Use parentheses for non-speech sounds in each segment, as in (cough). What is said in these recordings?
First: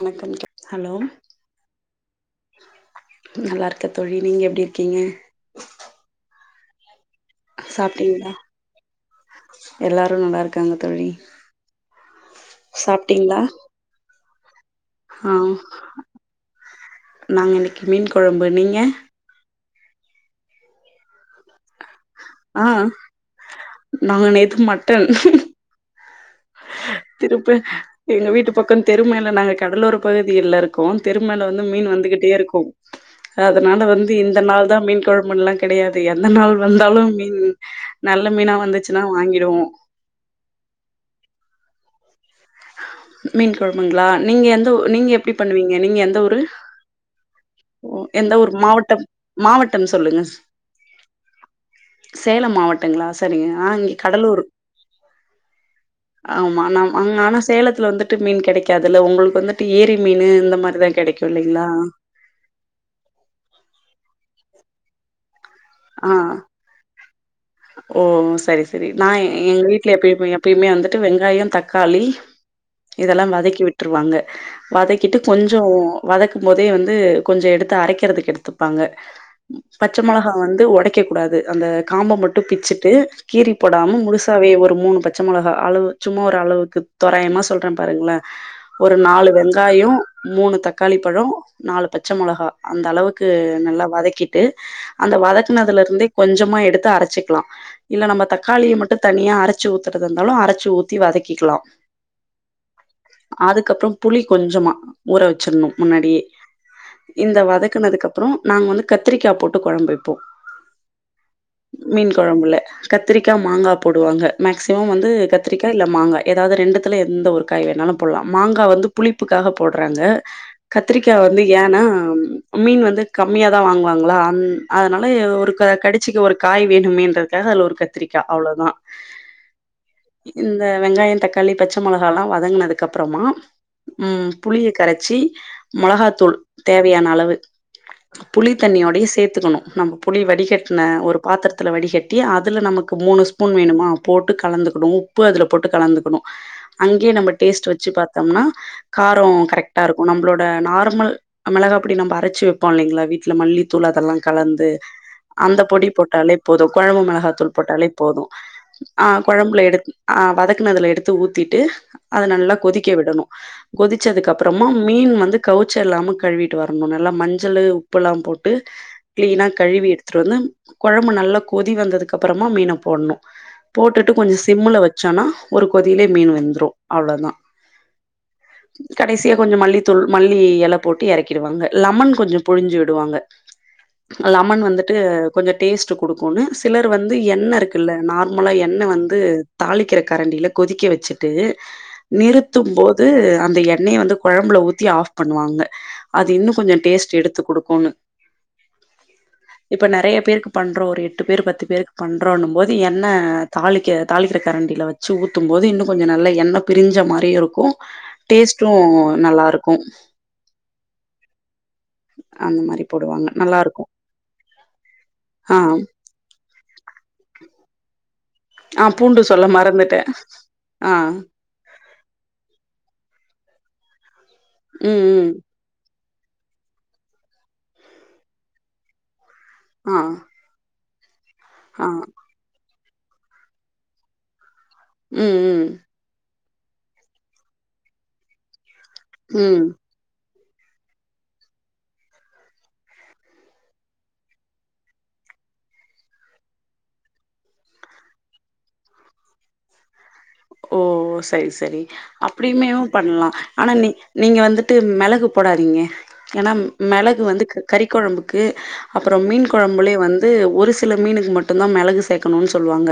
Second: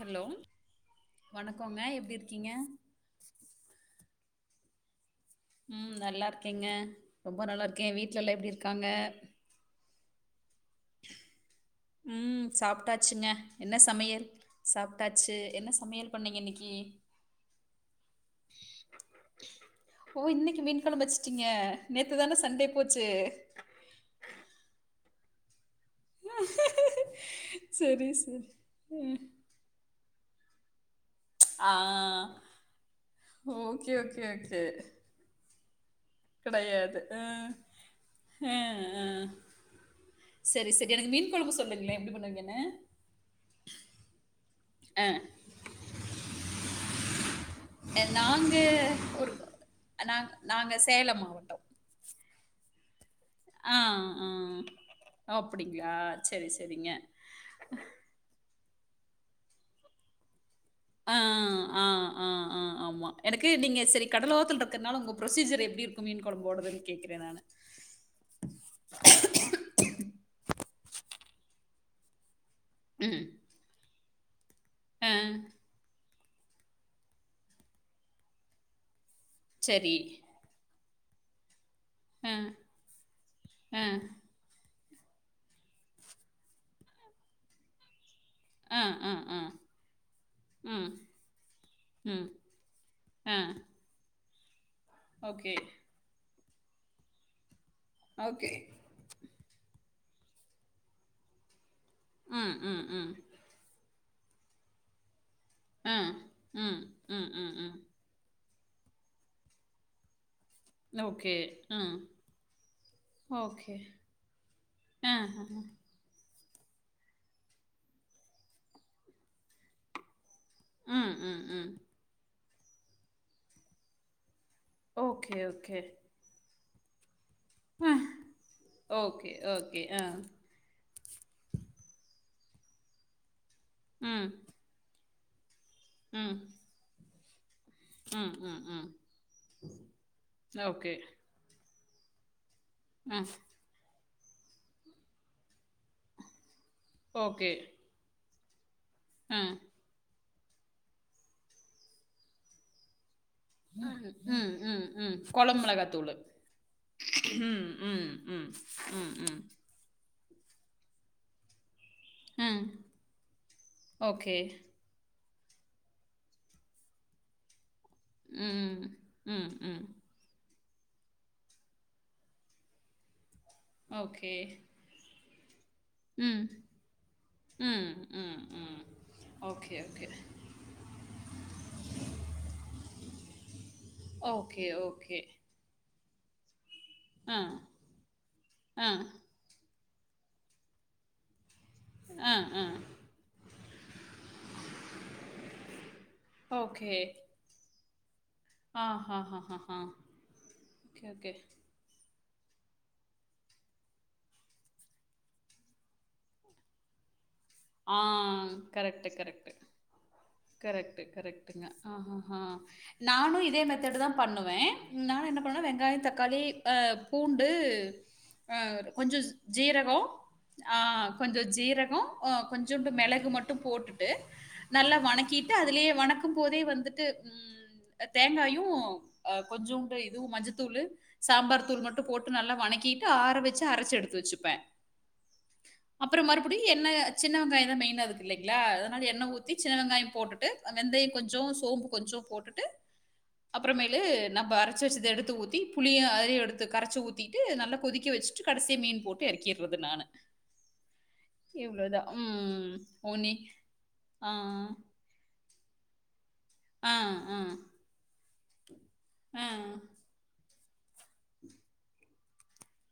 Hello வணக்கம் தோ hello வணக்கங்க எப்படி இருக்கீங்க நல்லா இருக்க தோழி நீங்க எப்படி இருக்கீங்க ம் நல்லா இருக்கேங்க ரொம்ப நல்லா இருக்கேன் வீட்ல எல்லாம் எப்படி இருக்காங்க எல்லாரும் நல்லா இருக்காங்க தோழி உம் சாப்ட்டாச்சுங்க சாப்ட்டீங்களா என்ன சமையல் ஆ சாப்ட்டாச்சு என்ன சமையல் பண்ணீங்க இன்னைக்கு நாங்க இன்னைக்கு மீன் கொழம்பு நீங்க ஓ இன்னைக்கு மீன் குழம்பு வச்சுட்டீங்க நேத்து தான ஆ சண்டே போச்சு நாங்க நேத்து மட்டன் திருப்பு செரி எங்க செரி வீட்டு பக்கன் தெருமேல நாங்க கடலோர பகுதி லர் கோ தெருமேல வந்து ஆ மீன் வந்துகிட்டே இருக்கு அதனால ஓகே வந்து ஓகே இந்த ஓகே நாள் தா மீன் கொழம்புன்லான்க் கெடையாது எந்த நாள் கெடையாது வந்தாலு ஆ மீன் நல்ல ஆ மீனா ஆ வந்துச்சுன்னா வாங்கிடுவோ செரி சட்யான இ மீன் கொழம்பு சொல்லுங்ளே எப்டி பண்ணுவிங்கண் மீன் கொழம்புங்ளா நீங்க எந்த ஊ ஆ நீங்க எப்டி பண்ணுவீங்க நீங்க எந்த ஊரு ஓ எந்த ஊர் நாங்க மாவட்டம் ஒரு மாவட்டம் நாங் சொல்லுங்கஸ் நாங்க சேலம் மாவட்டம் சேலம் மாவட்டங்ளா சரிங்க ஆ இங்கி கடலூர் ஓப்டிங்ளா ஆமா நா வாங்கானா சேலத்துல வந்துட்டு மீன் கெடைக்காதுல்ல உங்ளுக் வந்துட்டி ஏரி மீனு அந்த மாரிதான்க் ஆ ஆ ஆ ஆ ஆமா எனக்கு நீங்க சரி கடலோத்துல் ருக்கனால உங்க ப்ரொசீஜர் என் ப்டி இருக்கும் ஆ மீன் கொழம்போடதுன் கேக்குறே நானு ஓ சரி சரி நாய் எங்க வீட்ல எப்புயப்பு எப்பயுமே வந்துட்டு வெங்காயம் தக்காளி ம். இதெல்லாம் வதக்கி விட்ருவாங்க ஆ வதக்கிட்டு கொஞ்சோவு வதக்கு போதே வந்து கொஞ்சு எடுத்து அரைக்கிறதுக் எடுத்துப்பாங்க சரி. பச்ச மொளஹா து ஒடைக்கக்கூடாது அந்த காம்ப ஆ மட்டு பிச்சுட்டு கீறி ஆ போடாம முழுஸ் தாவே ஒரு மூணு பச்ச மொளகா அளவு சும்மா ஒரு அளவுக்குத் தோராய்மா சொல்ற பாருங்ள ஆ ஒரு ஆ நாலு ஆ. வெங்காயோ மூணு ம் தக்காளி பழோ நாலு பச்ச ம். மொளகா அந்த அளவுக்கு ஆ நல்லா வதக்கிட்டு அந்த வதக் ஓகே துந்தே கொஞ்சமா எடுத்து அரச்சிக்லா இல்ல நம்ப ஓகே. தக்காளிய மட்டுன் தனியா அரச்சு ஊத்துற்து இருந்தாலு அரச்சு ஊத்தி வதக்கிக்லா ம் ம் ம் அதுக்கப்றோ புளி கொஞ்சமா ஊற வச்சிர்ணு ஆ முன்னாடியே ம் ம் இந்த ம் ம். வதக்கனதுக்கப் ப்ரோ நாங்க வந்து கத்ரிக்கா போட்டு கொழம்ப் வைப்போ லோகே மீன் கொழம்புல கத்திரிக்கா மாங்கா போடுவாங்க மேக்சிமம் வந்து ஆ. கத்திரிக்கா இல்ல மாங்காய் ஏதாவ்து ரெண்டுத்துல எந்த ஒரு காய் வேணாலு போலா மாங்கா வந்து புளிப்புக்காஹ போட்றாங்க ம் கத்திரிக்கா வந்து ம் ம் ஏன்னாம் மீன் வந்து கம்மியாதா வாங்குவாங்ளா அன் அ நு ஓகே ஒரு க ஓகே கடிச்சிக்க ஒரு காய் வேணுமேன்ற காஹ லோர் அ கத்ரிக்கா அவ்ளோதா ஓகே ஓகே ஆ இந்த வெங்காயன் தக்காளி பச்ச மொளகாலா வதங்னதுக்கப்றமா ம் புளிய கரச்சி மளஹாத்தூள் ம் தேவையான அளவு ம் புளி ம் ம் தண்ணியோடையே சேத்துக்கணு நம் புளி வடிகட்ன ஓகே ஒரு பாத்திரத்துல வடிஹட்டி அதுல நமக்கு அ மூணு ஸ்பூன் வேணுமா போட்டு கலந்துக்கணு உப்பு அதுல போட்டு கலந்துக்கணு அங்யே நம்ம ஓகே டேஸ்ட் வச்சு பாத்தோம்னா காரோ அ கரக்டா இருக்கு நம்ப்ளோட நார்மல் மிளகா பொடி நம்ம அரச்சு வெப்போ இல்லைங்ளா வீட் ட்ல மல்லி தூள் ம் அதெல்லாங் ம் கலந்து ம் ம் அந்த கொழம்பு பொடி மிளகாத்தூளு போட்டாலே போது கொழம்பு மிளஹாத்தூள் ம் போட்டாலே ம் போது ம் ஆ ம் ம் கொழம்ப்ல எடுத் ஆ வதக்குனதுல எடுத்து ஊத்திட்டு அத நல்லா ம் கொதிக்க விடணு ஓகே கொதிச்சதுக்கப்றமா மீன் வந்து கவுச்ச இல்லாம கழுவிட்டு வரணு நல்லா மஞ்சளு உப்பெல்லா போட்டு ம் க்லீனா ம் ம் கழுவி எடுத்துட்டு வந்து கொழம்பு நல்லா கொதி வந்ததுக்கப்றமா மீன போட்ணு போட்டுட்டு ஓகே கொஞ்ச் சிம்ல வச்சன்னா ஒரு கொதியிலே மீன் ம் வெந்த்ரு அவ்ளோதா ம் ம் ம் கடைசியா கொஞ்ச ஓகே மல்லித்தூள் ஓகே மல்லி எல போட்டு யறக்கிறுவாங்க லமன் கொஞ்சோ புழிஞ்சிடுவாங்க லமன் ஓகே வந்துட்டு ஓகே கொஞ்சட் டேஸ்ட் குடுக்குன்னு சிலர் வந்து ஆ எண்ணருக்குல்ல நார்மலா எண்ண ஆ வந்து தாளிக்கிற கரண்டில கொதிக்க வெச்சுட் டு ஆ நிறுத்து ஆ போது அந்த எண்ணெய வந்து கொழம்புல ஊத்தி ஆஃப் பண்ணுவாங்க அது இன்னு கொஞ்சோ டேஸ்ட் எடுத்து குடுக்குன்னு ஆ ஹா ஹான் இப்ப நெறைய பேருக்கு பண்றோ ஒரு எட்டு பேரு பத்து பேருக் பண்றோன்னு போது எண்ணெ தாளிக்க தாளிக்கிற கரண்டியில வச்சு ஊத்து போது இன்னு கொஞ்சோ நல்ல எண்ணெ பிரிஞ்ச மாரியு இருக்கு ஆ டேஸ்ட்டு நல்லா இருக்கு கரெக்ட் கரெக்டங்க ஆ ஹா ஆ அந்த மாரி நா போடுவாங்க னு இதே நல்லாருக்கு மெத்தடு தா பண்ணுவே நானு என்ன ஆ பண்ணுவேணா வெங்காயோ தக்காளி பூண்டு ஆ கொஞ்சோ பூண்டு சொல்ல ஜீரகோ மறந்துட்டே ஆ கொஞ்சோ ஜீரகோ ஆ கொஞ்சோண்டு மெளகு மட்டு போட்டுட்டு நல்லா ம் வணக் ம் கிட்டு அதுலயே வணக்கு போதே வந்துட்டு ம் அ தேங்காயு ஆ கொஞ்சோண்டு ஆ இதுவு மஞ்சத்தூளு சாம்பார் தூள் ஆ மட்டு போ ட்டு நல்லா வணக்கிட்டு ஆர வச்சு அரச்சு எடுத்து வச்சுப்பே ம் ம் அப்றோ மறுபுடி எண்ணெ சின்ன வெங்காயோ தா மெயினு அதுக்குல்லைங்களா அதனால எண்ண ஊத்தி ம் சின்னவெங்காயோ போட்டுட்டு வெந்தயோ கொஞ்சோ சோம்பு கொஞ்சோ போட்டுட்டு அப்றமேலு நம்ப அரச்ச வச்சது எடுத்து ஊத்தி புளியு அதுலயே எடுத்து கரைச்சி ஊத்திட்டு நல்லா கொதிக்க வச் சி கடைசியா மீன் போட்டு இறக்கிறது நானு ஓ ஓ சரி சரி இவ்ளோதான். அப்டி ம். மேவு பண்லா ஒண்ணி ஆனா நீ ஆ, நீங்க வந்துட்டு மெளகு போடாதிங்க ஏன்னா ஆ, மெளகு ஆ, வந்து க கறி கொழம்புக்கு அப்றோ ஆ. மீன் கொழம்புலயு வந்து ஒரு சில மீனுக்கு மட்டுதா மெளகு சேக்கணுனு சொல்லுவாங்க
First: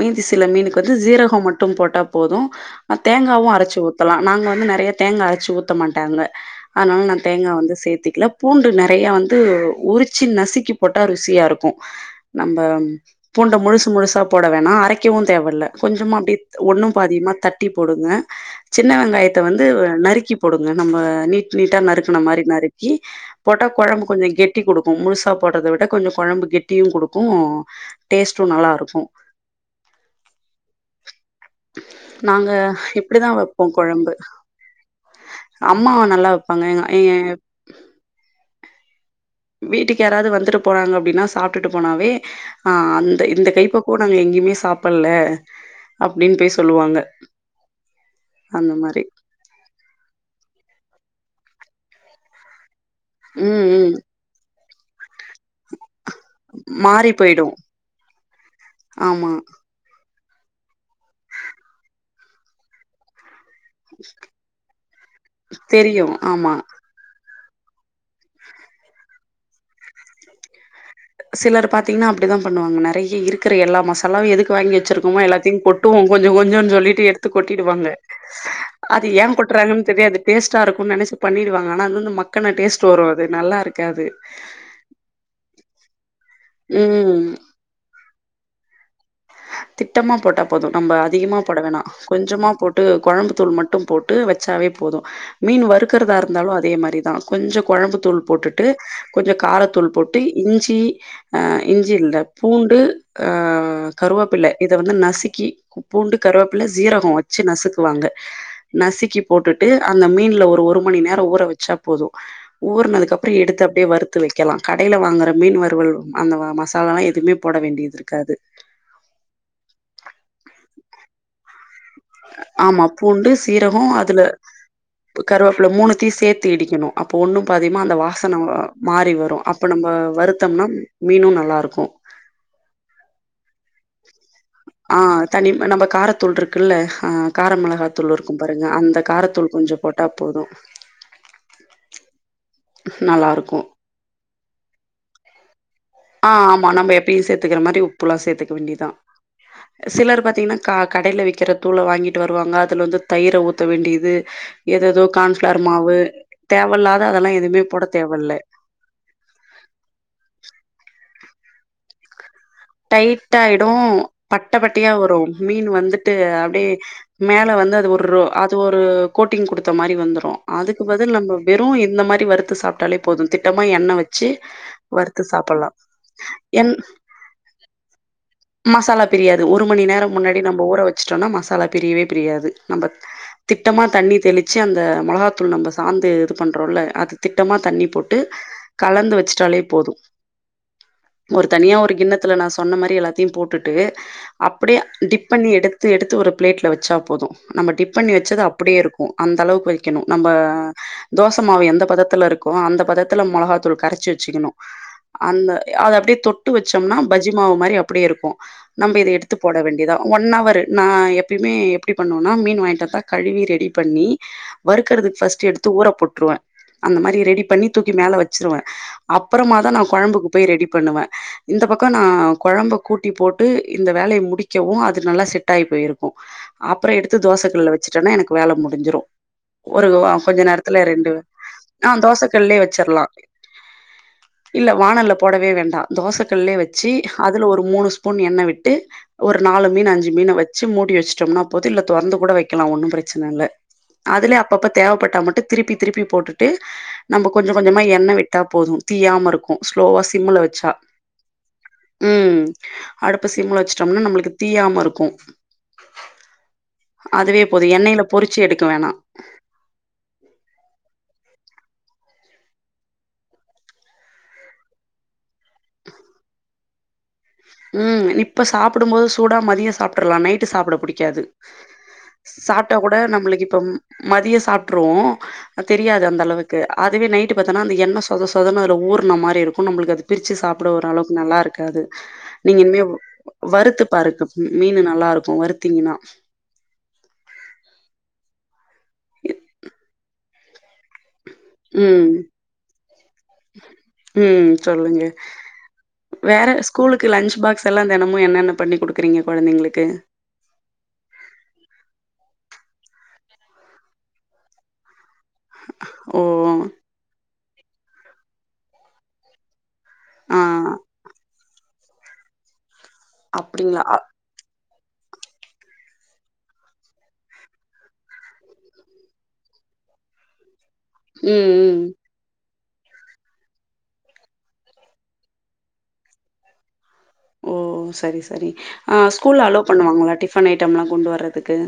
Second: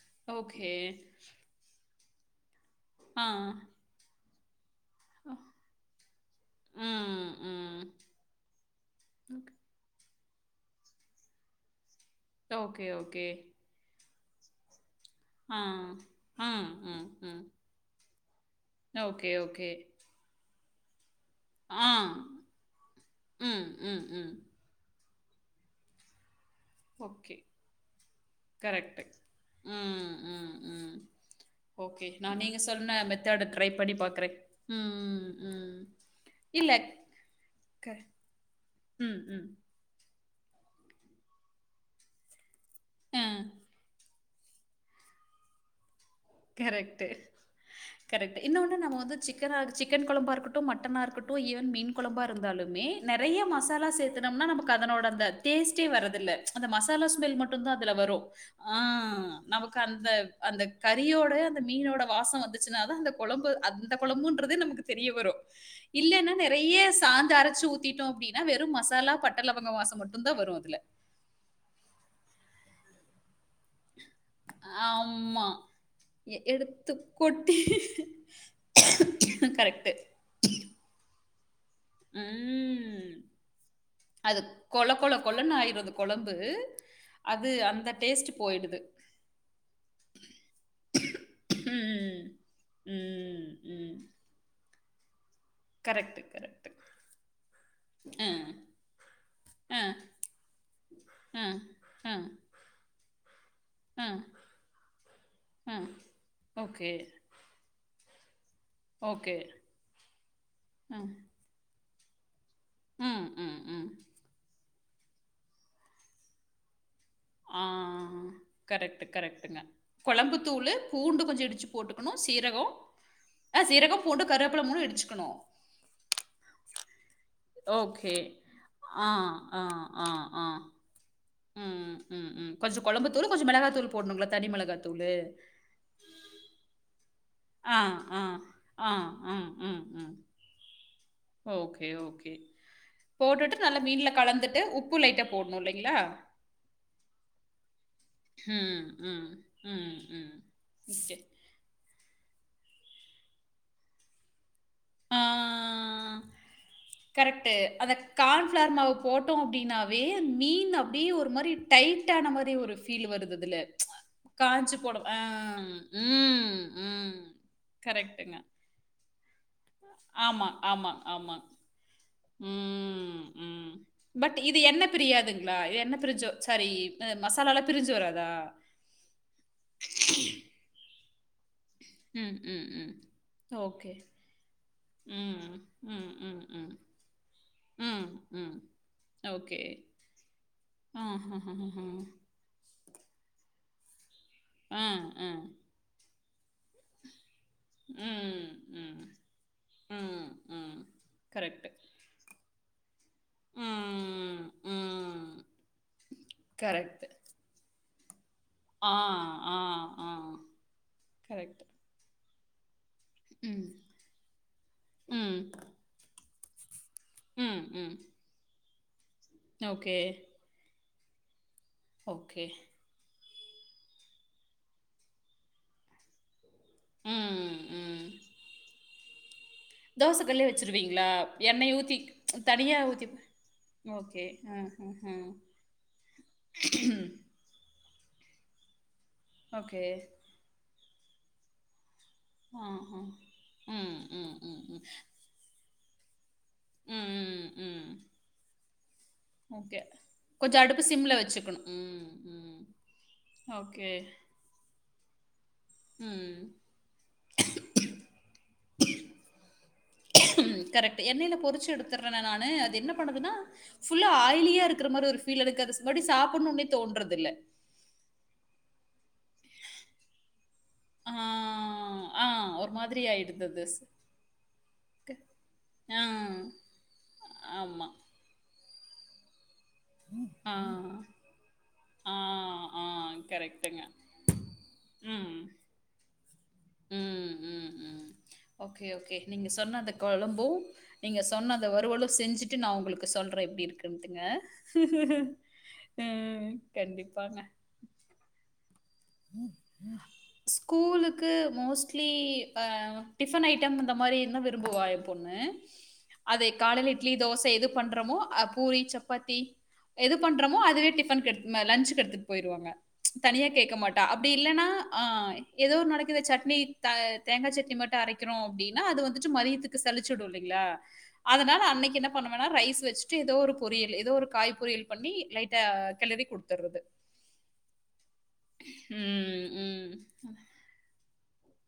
மீதி சில ஓகே. மீனுக்கு வந்து சீரகோ மட் டு போட்டா போது அ ஆ. தேங்காவு அரைச்சு ஊத்தலா நாங்க வந்து நெறைய தேங்கா அரைச்சு ஊத்த மாட்டாங்க அதனால நா ம், தேங்கா வந்து ம். சேத்துக்கல பூண்டு நெறைய வந்து உரிச் சி நசுக்கி போட்டா ருசியா இருக்கு நம்ம ஓகே, ஓகே. பூண்ட முழுசு முழுசா போட வேணா அரை வக்கவு ஆ. தேவல்ல கொஞ்சமா அப்டியே ம், ஒண்ணு ம், பாதியுமா ம். தட்டி போடுங்க சின்ன ஓகே, வெங்காயத்த வந்து ஓகே. நறுக்கி போடுங்க நம்ம நீ ட்டா நறுக்கன மாரி நறுக்கி போட்டா கொழம்பு கொஞ்சோ கெட் டி குடுக்கு முழுசா போடுறத விட கொஞ்சோ கொழம்பு கெட்டியு குடுக்கு ஓகே. டேஸ்ட்டு நல்லா இருக்கு கரெக்ட்டு. ம் ம் ம் ஓகே நா நாங்க நீங்க சொன்ன இப்டிதா மெத்தட் வெப்போ ட்ரை பண்ணி கொழம்பு பாக்குறே ம் ம் ம் ம் பங்க ஏங்க (unintelligible) க ம் ம் வீட்டுக்கு யாராவ்து வந்துட்டு போறாங்க அப்டின்னா சாப்ட்டுட்டு போனாவே ஆ அந்த ஆ இந்த கைப்பக்குவோ நாங்க எங்கேயுமே சாப்ல்ல அப்டின்னு பேச கரெக்ட் கரெக்ட் அந்த இன்னொண்ணு நம்ம மாரி வந்து சிக்கனருக் சிக்கன் கொழம்பா இருக்கட்டு மட்டனா இருக்கட்டு ஈவன் மீன் கொழம்பா இருந்தாலுமே நறைய ம் மசா லா ம் சேத்தனும்னா நமக்கு அதோட அந்த டேஸ்ட்டே வரதில்ல அந்த மசாலா மாறி ஸ்மெல் போயிடு மட்டுந்தா அதுல வரும். ஆ ஆமா நமக் கு அந்த அந்த கறியோட அந்த மீனோட வாசோ வந்துச்சுன்னா தா அந்த கொழம்பு அந் அந்த கொழம்புன்றதே நமக்கு தெரிய வரு தெரியு இல்லைன்னா ஆமா நெறைய சாந்த அரைச்சு ஊ த்திட்டோ அப்டின்னா வெறு மசாலா பட்டலவங்கவாசோ மட்டுதா வரு அதுல சிலர் பாத்தீங்கன்னா அப்டித்தா பண்ணுவாங்க நெறைய இருக் க்குற எல்லா மசாலாவு எதுக்கு வாங்கி வச்சிருக்கோமோ ஆமா. எல்லாத்தையு கொட்டுவோ கொஞ்சோ எ கொஞ்சோன் சொல்லிட்டு எடுத்து கொட்டி கொட்டிடுவாங்க அது ஏங்கொட்றாங்கன் கரெக்ட்டு. தெரியாது டேஸ்ட்டா இருக்குன் நெனைச்சு பண்ணிடுவாங்க ஆனா அது வந்து மக்குன டேஸ்ட் வரு ம். அது நல்லா இருக்காது கொழ கொழ கொழன் ஆயிரு அந்த கொழம்பு ம் அது அந்த டேஸ்ட் போயிடுது திட்டமா போட்டா போது நம்ப அதிகமா போட வேணா ம். கொஞ்சமா போட்டு ம். கொழம்புத்தூள் மட்டு ம். போட்டு வச்சாவே போது மீன் வறுக்குறதா கரெக்ட், இருந்தாலு கரெக்ட். அதே மாரி தா கொஞ்சோ கொழம்பு தூள் அ, போட்டுட்டு கொஞ்சோ அ, காரத்தூள் போட்டு இஞ்சி அ இஞ்சி அ, இல்ல பூண்டு ஆ அ, கருவேப்பில்ல இத வந்து நசுக்கி அ. பூண்டு கருவேப்பில ஓகே, சீரகோ வச்சு நசுக்குவாங்க நசுக்கி ஓகே. போட்டுட்டு அந்த மீன்ல ஒரு மணி ம். நேரோ ஊற வச்சா போது ம், ஊர்னதுக்கப்றோ ம், எடுத்து அப்டியே ம். வறுத்து வைக்கலா கடைல வாங்குற மீன் வறுவல் அந்த மசாலாலா எதுமே போட ஆ வேண்டியது இருக்காது கரெக்ட்டு கரெக்ட்டுங்க கொழம்புத்தூளு பூண்டு கொஞ்சோ இடிச்சி போட்டுக்குணு சீரகோ ஆமா பூண்டு சீரகோ அதுல பூண்டு கருவேப்புல மூணு இடிச்சுக்கணு கருவேப்பில மூணுத்தையு சேத்து இடிக்கணு அப்போ ஒண்ணு பாதியுமா அந்த ஓகே வாசன ஆ மாறி வரு ஆ அப்ப நம்ம ஆ ஆ வருத்தம்னா மீனு நல்லாருக்கு ம் கொஞ்சோ கொழம்புத்தூளு கொஞ்சோ மெளகாத்தூள் போட்ணுங்களா தனி மெளகாத்தூளு நம்ப காரத்தூள் இருக் க்குல்ல ஆ ஆ, காரமெளகாத்தூள் ஆ, இருக்கு பாருங்க ஆ, அந்த ம், காரத்தூள் கொஞ்சோ ம், போட்டா ம். போது ஓகே ஓகே போட்டுட்டு நல்லாருக்கும். நல்ல மீன்ல கலந்துட்டு உப்பு லைட்டா போட்ணு இல்லைங்ளா ஆ ஆமா நம்ப எப்பியு சேத்துக்குற மாரி உப் புலா சேத்துக்க ம், வேண்டிதுதா ம், ம், சிலர் ம். பாத்தீங்னா கா ஓகே. கடைல விக்கிற தூள வாங்கிட்டு வருவாங்க அதுல வந்து தயிர ஊத்த வேண்டியது எதேதோ ஆ கான்ஃப்ளர் மாவு தேவ இல்லாத அதெல்லா எதுமே போட தேவல்ல ஃப்ளார் மாவு போட்டோ அப்டின்னாவே மீன் அப்டே ஒரு மாரி டைட்டான மாரி ரி ஒரு ஃபீல் டைட் வருது அதுல ஆயிடு பட்ட காஞ்சு போ பட்டையா வரு அ மீன் வந்துட்டு அப்டியே ம் மேல வந்து அது ர்ரோ கரெக்ட்டுங்க. அது ஒரு கோட்டிங் குடுத் த்தோ மாரி வந்துரு ஆமா, அதுக்கு ஆமா, பதில் நம்ம ஆமா. வெறு இந்த மாரி வறுத்து சாப்ட்டாலே போது ம், திட்டமா ம். எண்ண வெச் செஞ்சி பட் இது எண்ண வறுத்து சாப்புல்லா என் மசாலாலா பிரிஞ்சு வராதா மசாலா பிரியாது ஒரு மணி நேரோ முன்னாடி நம்ம ஊற வச்சுட்டோன்னா மசாலா பிரியவே ம், பிரியாது ம், நம்ப ம். திட்டமா ஓகே. தண்ணி தெளி தெளிச்சி அந்த ம், மொளகாத்தூள் நம்ம சாந்து ம், இது ம், ம். பண்ணுறோல்ல அது திட்டமா தண்ணி ம், போட்டு ம். கலந்து வச்சுட்டாலே ஓகே. போது ஒரு தனியா ஆஹஹஹஹ. ஒரு கிண்ணத்து துல நா சொன்ன மாரி எல்லாத்தையு போட்டுட்டு அப்டே ஆ, டிப் ஆ. பண்ணி எடுத்து எடுத்து ஒரு பிளேட்ல வச் ச்சா போது நம்ம டிப் பண்ணி வச்சது ம், அப்டியே ம். இருக்கு அந்தளவுக்கு வைக்கணு நம்ப ம், ம். தோச மாவு கரெக்ட். எந்த பதத்துல இருக்கு அந்த பதத்துல மொளகாத்தூள் கரைச்சி ம், வச்சிக்கணு ம். அந்த அது அப்டியே தொட்டு வச்சம்னா கரெக்ட். ஞ்சி மாவு மாரி அப்டியே இருக்கு ஆ, நம்ப இத எடுத்து ஆ, போட வேண்டி தா ஆ. ஒன்னவரு நா எப்பியுமே கரெக்ட். எப்டி பண்ணோன்னா மீன் வாங்கிட்டு வந்தா கழுவி ம், ரெடி பண்ணி வறுக்குறதுக்கு ம், ஃபஸ்ட் எடுத்து ஊற போட்ருவவே அந்த மாரி ரெடி பண்ணி ம், தூக்கி ம். மேல வச்சுருவே அப்றமா தா நா ஓகே. கொழம்புக்கு போய் ரெடி பண்ணுவே இந்த பக்கோ நா ஓகே. கொழம்பு கூட்டி போட்டு இந்த வேலைய முடிக்கவு அது நல்லா செட்டாயி போயிருக்கு அப்றோ எடுத்து தோச ம், கல்ல ம். வச்சிட்டன்னா எனக்கு வேல முடிஞ்சிரு ஒரு வ தோச கொஞ்ச கல்லே நேரத்துலே வச்சுருவீங்களா? ரெண்டு எண்ணெய் ஆ ஊத்தி தோச கல்லே தனியா வெச்சிர்லா ஊத்தி ஓகே. இல்ல ம், ம், வானல்ல ம். போடவே வேண்டா தோச கல்லே வெச்சு அதுல ஒரு மூணு ஸ்பூன் எண்ணெ விட்டு ஒரு நாலு ஓகே. மீன் அஞ்சு மீன் வச்சு மூடி வச்சுட்டம்னா போது தொறந்து கூட வெக்கலா ஒன்னு ஆஹா. பிரச்சன இல்ல ம், ம், அதுல ம், அப்பப்ப ம். தேவப்பட்டா மட்டு திருப்பி திருப்பி போட்டு ட்டு ம், நம்ம கொஞ்ச ம், கொஞ்சமா ம். எண்ணெ விட்டா போது தீயாம இருக் ஓகே கொஞ்ச அடுப்ப சிம்ல வச்சுக்கணு ம் அடுப்ப சிம்ல வச்சிட்டம்னா நம்ளுக்கு தீயாம இருக்கு ம் அதுவே போது எண்ணெய்ல பொறிச்சு எடுக்க வேணா ம் கரெக்ட்டா என்னெயில பொரிச்சு எடுத்துறனா நானு அது என்ன பண்ணுதுனா ஃபுல்லா ஆயிலியா இருக்கிற மாரி ஒரு ஃபீல் இருக்கு அது மறுடி சாப்டணும்னே தோன்றதுல்ல ம் இப்ப சாப்டும் போது சூடா மதியோ சாப்ட்ரலா நைட்டு சாப்ட ஆ, பிடிக்காது ஆ ஒரு சாப்ட்டா கூட மாதிரி நம்மளுக்கு ஆயிடுது இப்ப அது. மதியோ சாப்ட்ருவோ ஆ தெரியாது அந்த அளவுக்கு அதுவே நைட்டு பாத்தனா அந்த ஆமா எண்ண சு சொத சொதனு அதுல ஊர்ன மாரி இருக்கும் நம்மளுக்கு அது பிரிச்சு ஆ சாப்ட ஒரளவுக்கு நல்லா இருக்காது ஆ நீங்க இனிமே ஆ கரெக்ட்டுங்க வறுத்து பாருங்க மீனு நல்லா ம் இருக்கு வருத்தீங்கன்னா ம் ம் ம் ஓகே ஓகே நீங்க சொன்ன அந்த கொழம்பு நீங்க சொன்ன அந்த வறுவளு ம். செஞ்சுட்டு நா உங்களுக்கு சொல்ற எப்டி இருக்குன்ட்டுங்க ம். சொல்லுங்க. ம் கண்டிப்பாங்க இப்போல்லா தெனமு என்னென்ன பண்ணி குடுக்குறீங்க கொழந்தைங்களுக்கு ஸ்கூல் க்கு மோஸ்ட்லி அ டிஃபன் ஐட்டம் இந்த மாரி இருந்தா விரும்புவா எ பொண்ணு ஓ அதே காலைல இட்லி தோச எது பண்றோமோ பூரி சப்பாத்தி எது ஆ பண்றமோ அதுவே டிஃபன்க்கு எடுத் லஞ்ச் சுக்கு எடுத்துட்டு போய்ருவாங்க தனியா கேக்க அப்டிங்களா மாட் அ அப்டி இல்லன்னா ஏதோ ஒரு நாளைக்கு இந்த சட்னி த தேங்கா சட்னி மட்டு அரைக் கிறோ அப்டின்னா அது வந்து மதியத்துக்கு சலிச்சுடு இல்லிங்ளா ம் அதனால ம் அன்னைக்கு என்ன பண்ணுவன்ணா ரைஸ் வச்சிட்டு ஏதோ ஒரு பொரியல் ஏதோ ஒரு காய் பொரியல் பண்ணி லைட்டா கெளரி குடுத்தறது ஓ சரி சரி ஆ ஸ்கூல்ல ம் அலோ ம் பண்ணுவாங்களா டிஃபன் ஐட்டம்லா கொண்டு வர்ரறதுக்கு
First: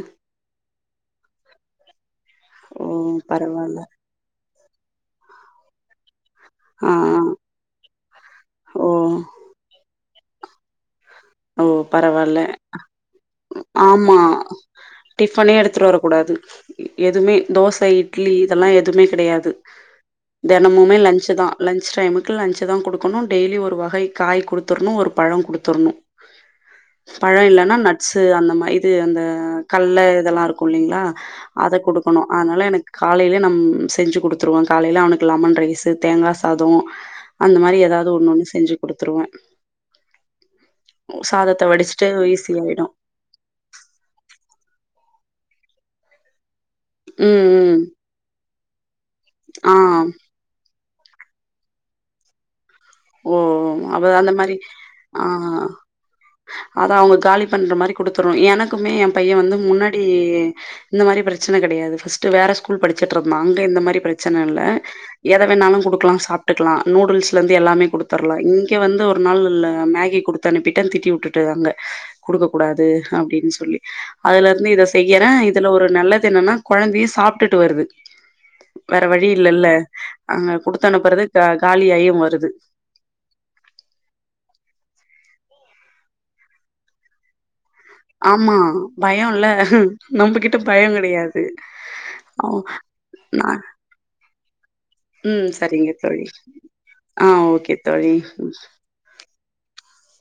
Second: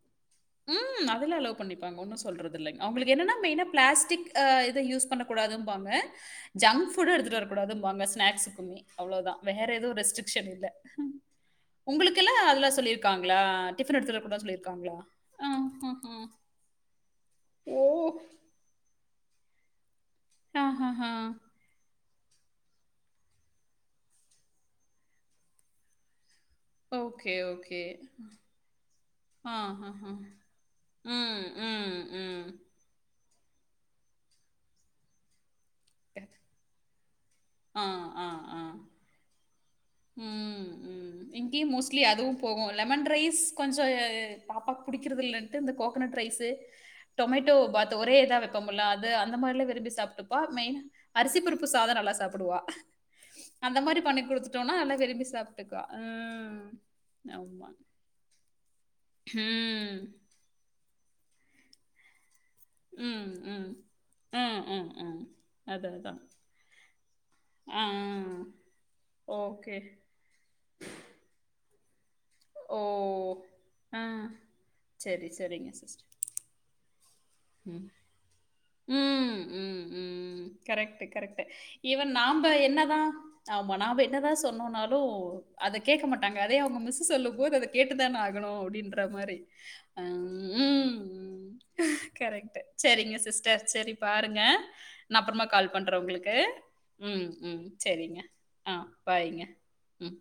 ம் அதெல்லா அலோ பண்ணிப்பாங்க ஒன்னு சொல்றதுல்ல ஓ அவங்ஙளுக்கு என்னன்னா மெய்னா பரவால்ல ப்ளஸ்டிக் அ இத யூஸ் பண்ணக்கூடாதும்பாங்க ஜங்க் ஆ ஃபூட்டு ஆ எடுத்துட்டு வரக்கூடாதும்பாங்க ஸ்நக்ஸுக்குமே ஓ அவ்ளோதா வேற ஏது ரெஸ்ட்ரிக்ஷன் இல்ல ஓ உங்களுக்கெல்லா பரவால்ல அதல்லா சொல்லிருக்காங்களா டிஃபன் எடுத்துட்டு வரகூடாது சொல்லிருக்காங்களா பண்ணி எடுத்துட்டு வரக்கூடாது எதுவமே ஓ! தோச இட்லி இந்த மாரி எதுமே கெடையாது தெனமுமே ஆஹஹா. லன்சு தா லஞ்ச்சு டைமுக்கு லஞ்சு தா குடுக்கணு டெய்லி ஒரு வகை காய் குடுத்துர்ணு ஒரு பழோ குடுத்துர்ணு ஓகே, பழோ இல்லன்னா ஓகே. நட்ஸு அந்த மா இது அந்த கல்ல ஆஹஹா. இதெல்லா இருக்கு இல்லைங்ளா ம், அத ம், குடுக்கணு ம். அதனால எனக்கு காலைல நம் செஞ்சு குடுத்துருவ காலைல அவனுக்கு லெமன் ரைஸ் தேங்கா சாதோ அந்த மாரி ஆ, எதாது ஆ, ஒன்னு ஒன்னு ஆ. செஞ்சு குடுத்துருவ ம் ம் இங்கயு மோஸ்ட்லி வடிச்சுட்டு அதுவு ஈஸி போகு ஆயிடும். லெமன் ரைஸ் கொஞ்சோ பாப்பாக் புடிக்கிறது இல்லன்ட்டு இந்த கோகனட் ரைஸ்சு ம், டொமேட்டோ ம். பாத் ஒரே இதா டோம்ல அது அந்த மாரிலா ஆ. விரும்பி சாப்ட்டுப்பா மெய்னா அரிசி பருப்பு சாதோ நல்லா சாப்புடுவா ஓ அவ அந்த மாரி ஆ விரும்பி சாப்ட்டுக்குவா. ம். அத அவங்க காலி ஆமா. பண்ற மாரி குடுத்துரு எனக் எனக்குமே எ பைய வந்து ம். முன்னாடி இந்த மாரி பிரச்சன கெடையாது ஃபஸ்ட்டு வேற ஸ்கூல் ஸ்கூல் படிச்சிட்டு ம், இருந்தா அங்க ம். இந்த மாரி பிரச்சன இல்ல ம், ம், ம். எத வேணாலு அதான், குடுக்கலா அதான். சாப்ட்டுக்கலா நூடுல்ஸ்ல இருந்து ஆ, ஆ. எல்லாமே குடுத்துர்லா இங்க வந்து ஒரு நாள் ஓகே. மகி குடுத்து அனுப்பிட்ட திட்டி உட்டுட்டாங்க குடுக்க ஓ! கூடாது அப்டின் சொல்லி ஆ. அதுல இருந்து இத சரி, செய்யறே இதுல சரிங்க ஒரு சிஸ்டர். நல்லது என்னனா கொழந்தையு சாப்ட்டுட்டு ம். வருது வேற வழி ம், இல்லல்ல ம், ம். அங்க கரெக்ட்டு, குடுத்தனுப்புறது கரெக்ட்டு. கா ஈவன் காலியாயு நாம்ப வருது என்னதான் ஆமா நாம்ப என்னதா சொன்னோன்னாலு அத கேக்க மாட்டாங்க அதயே அவுங்க மிஸ் சொல்லும் போது அது கேட்டுதான ஆகனு ஆமா அப்டின்ற மாரி பயோல்ல நம்மகிட்ட பயோ கெடையாது ம் அவ் செரிங்க நா சிஸ்டர் செரி பாருங்க நா அப்றமா ம் கால் சரிங்க பண்ற தோழி உங்களுக்கு ஆ ம் ம் ஓகே தோழி சேரிங்க ம் ஆ பாய்ங்க ம்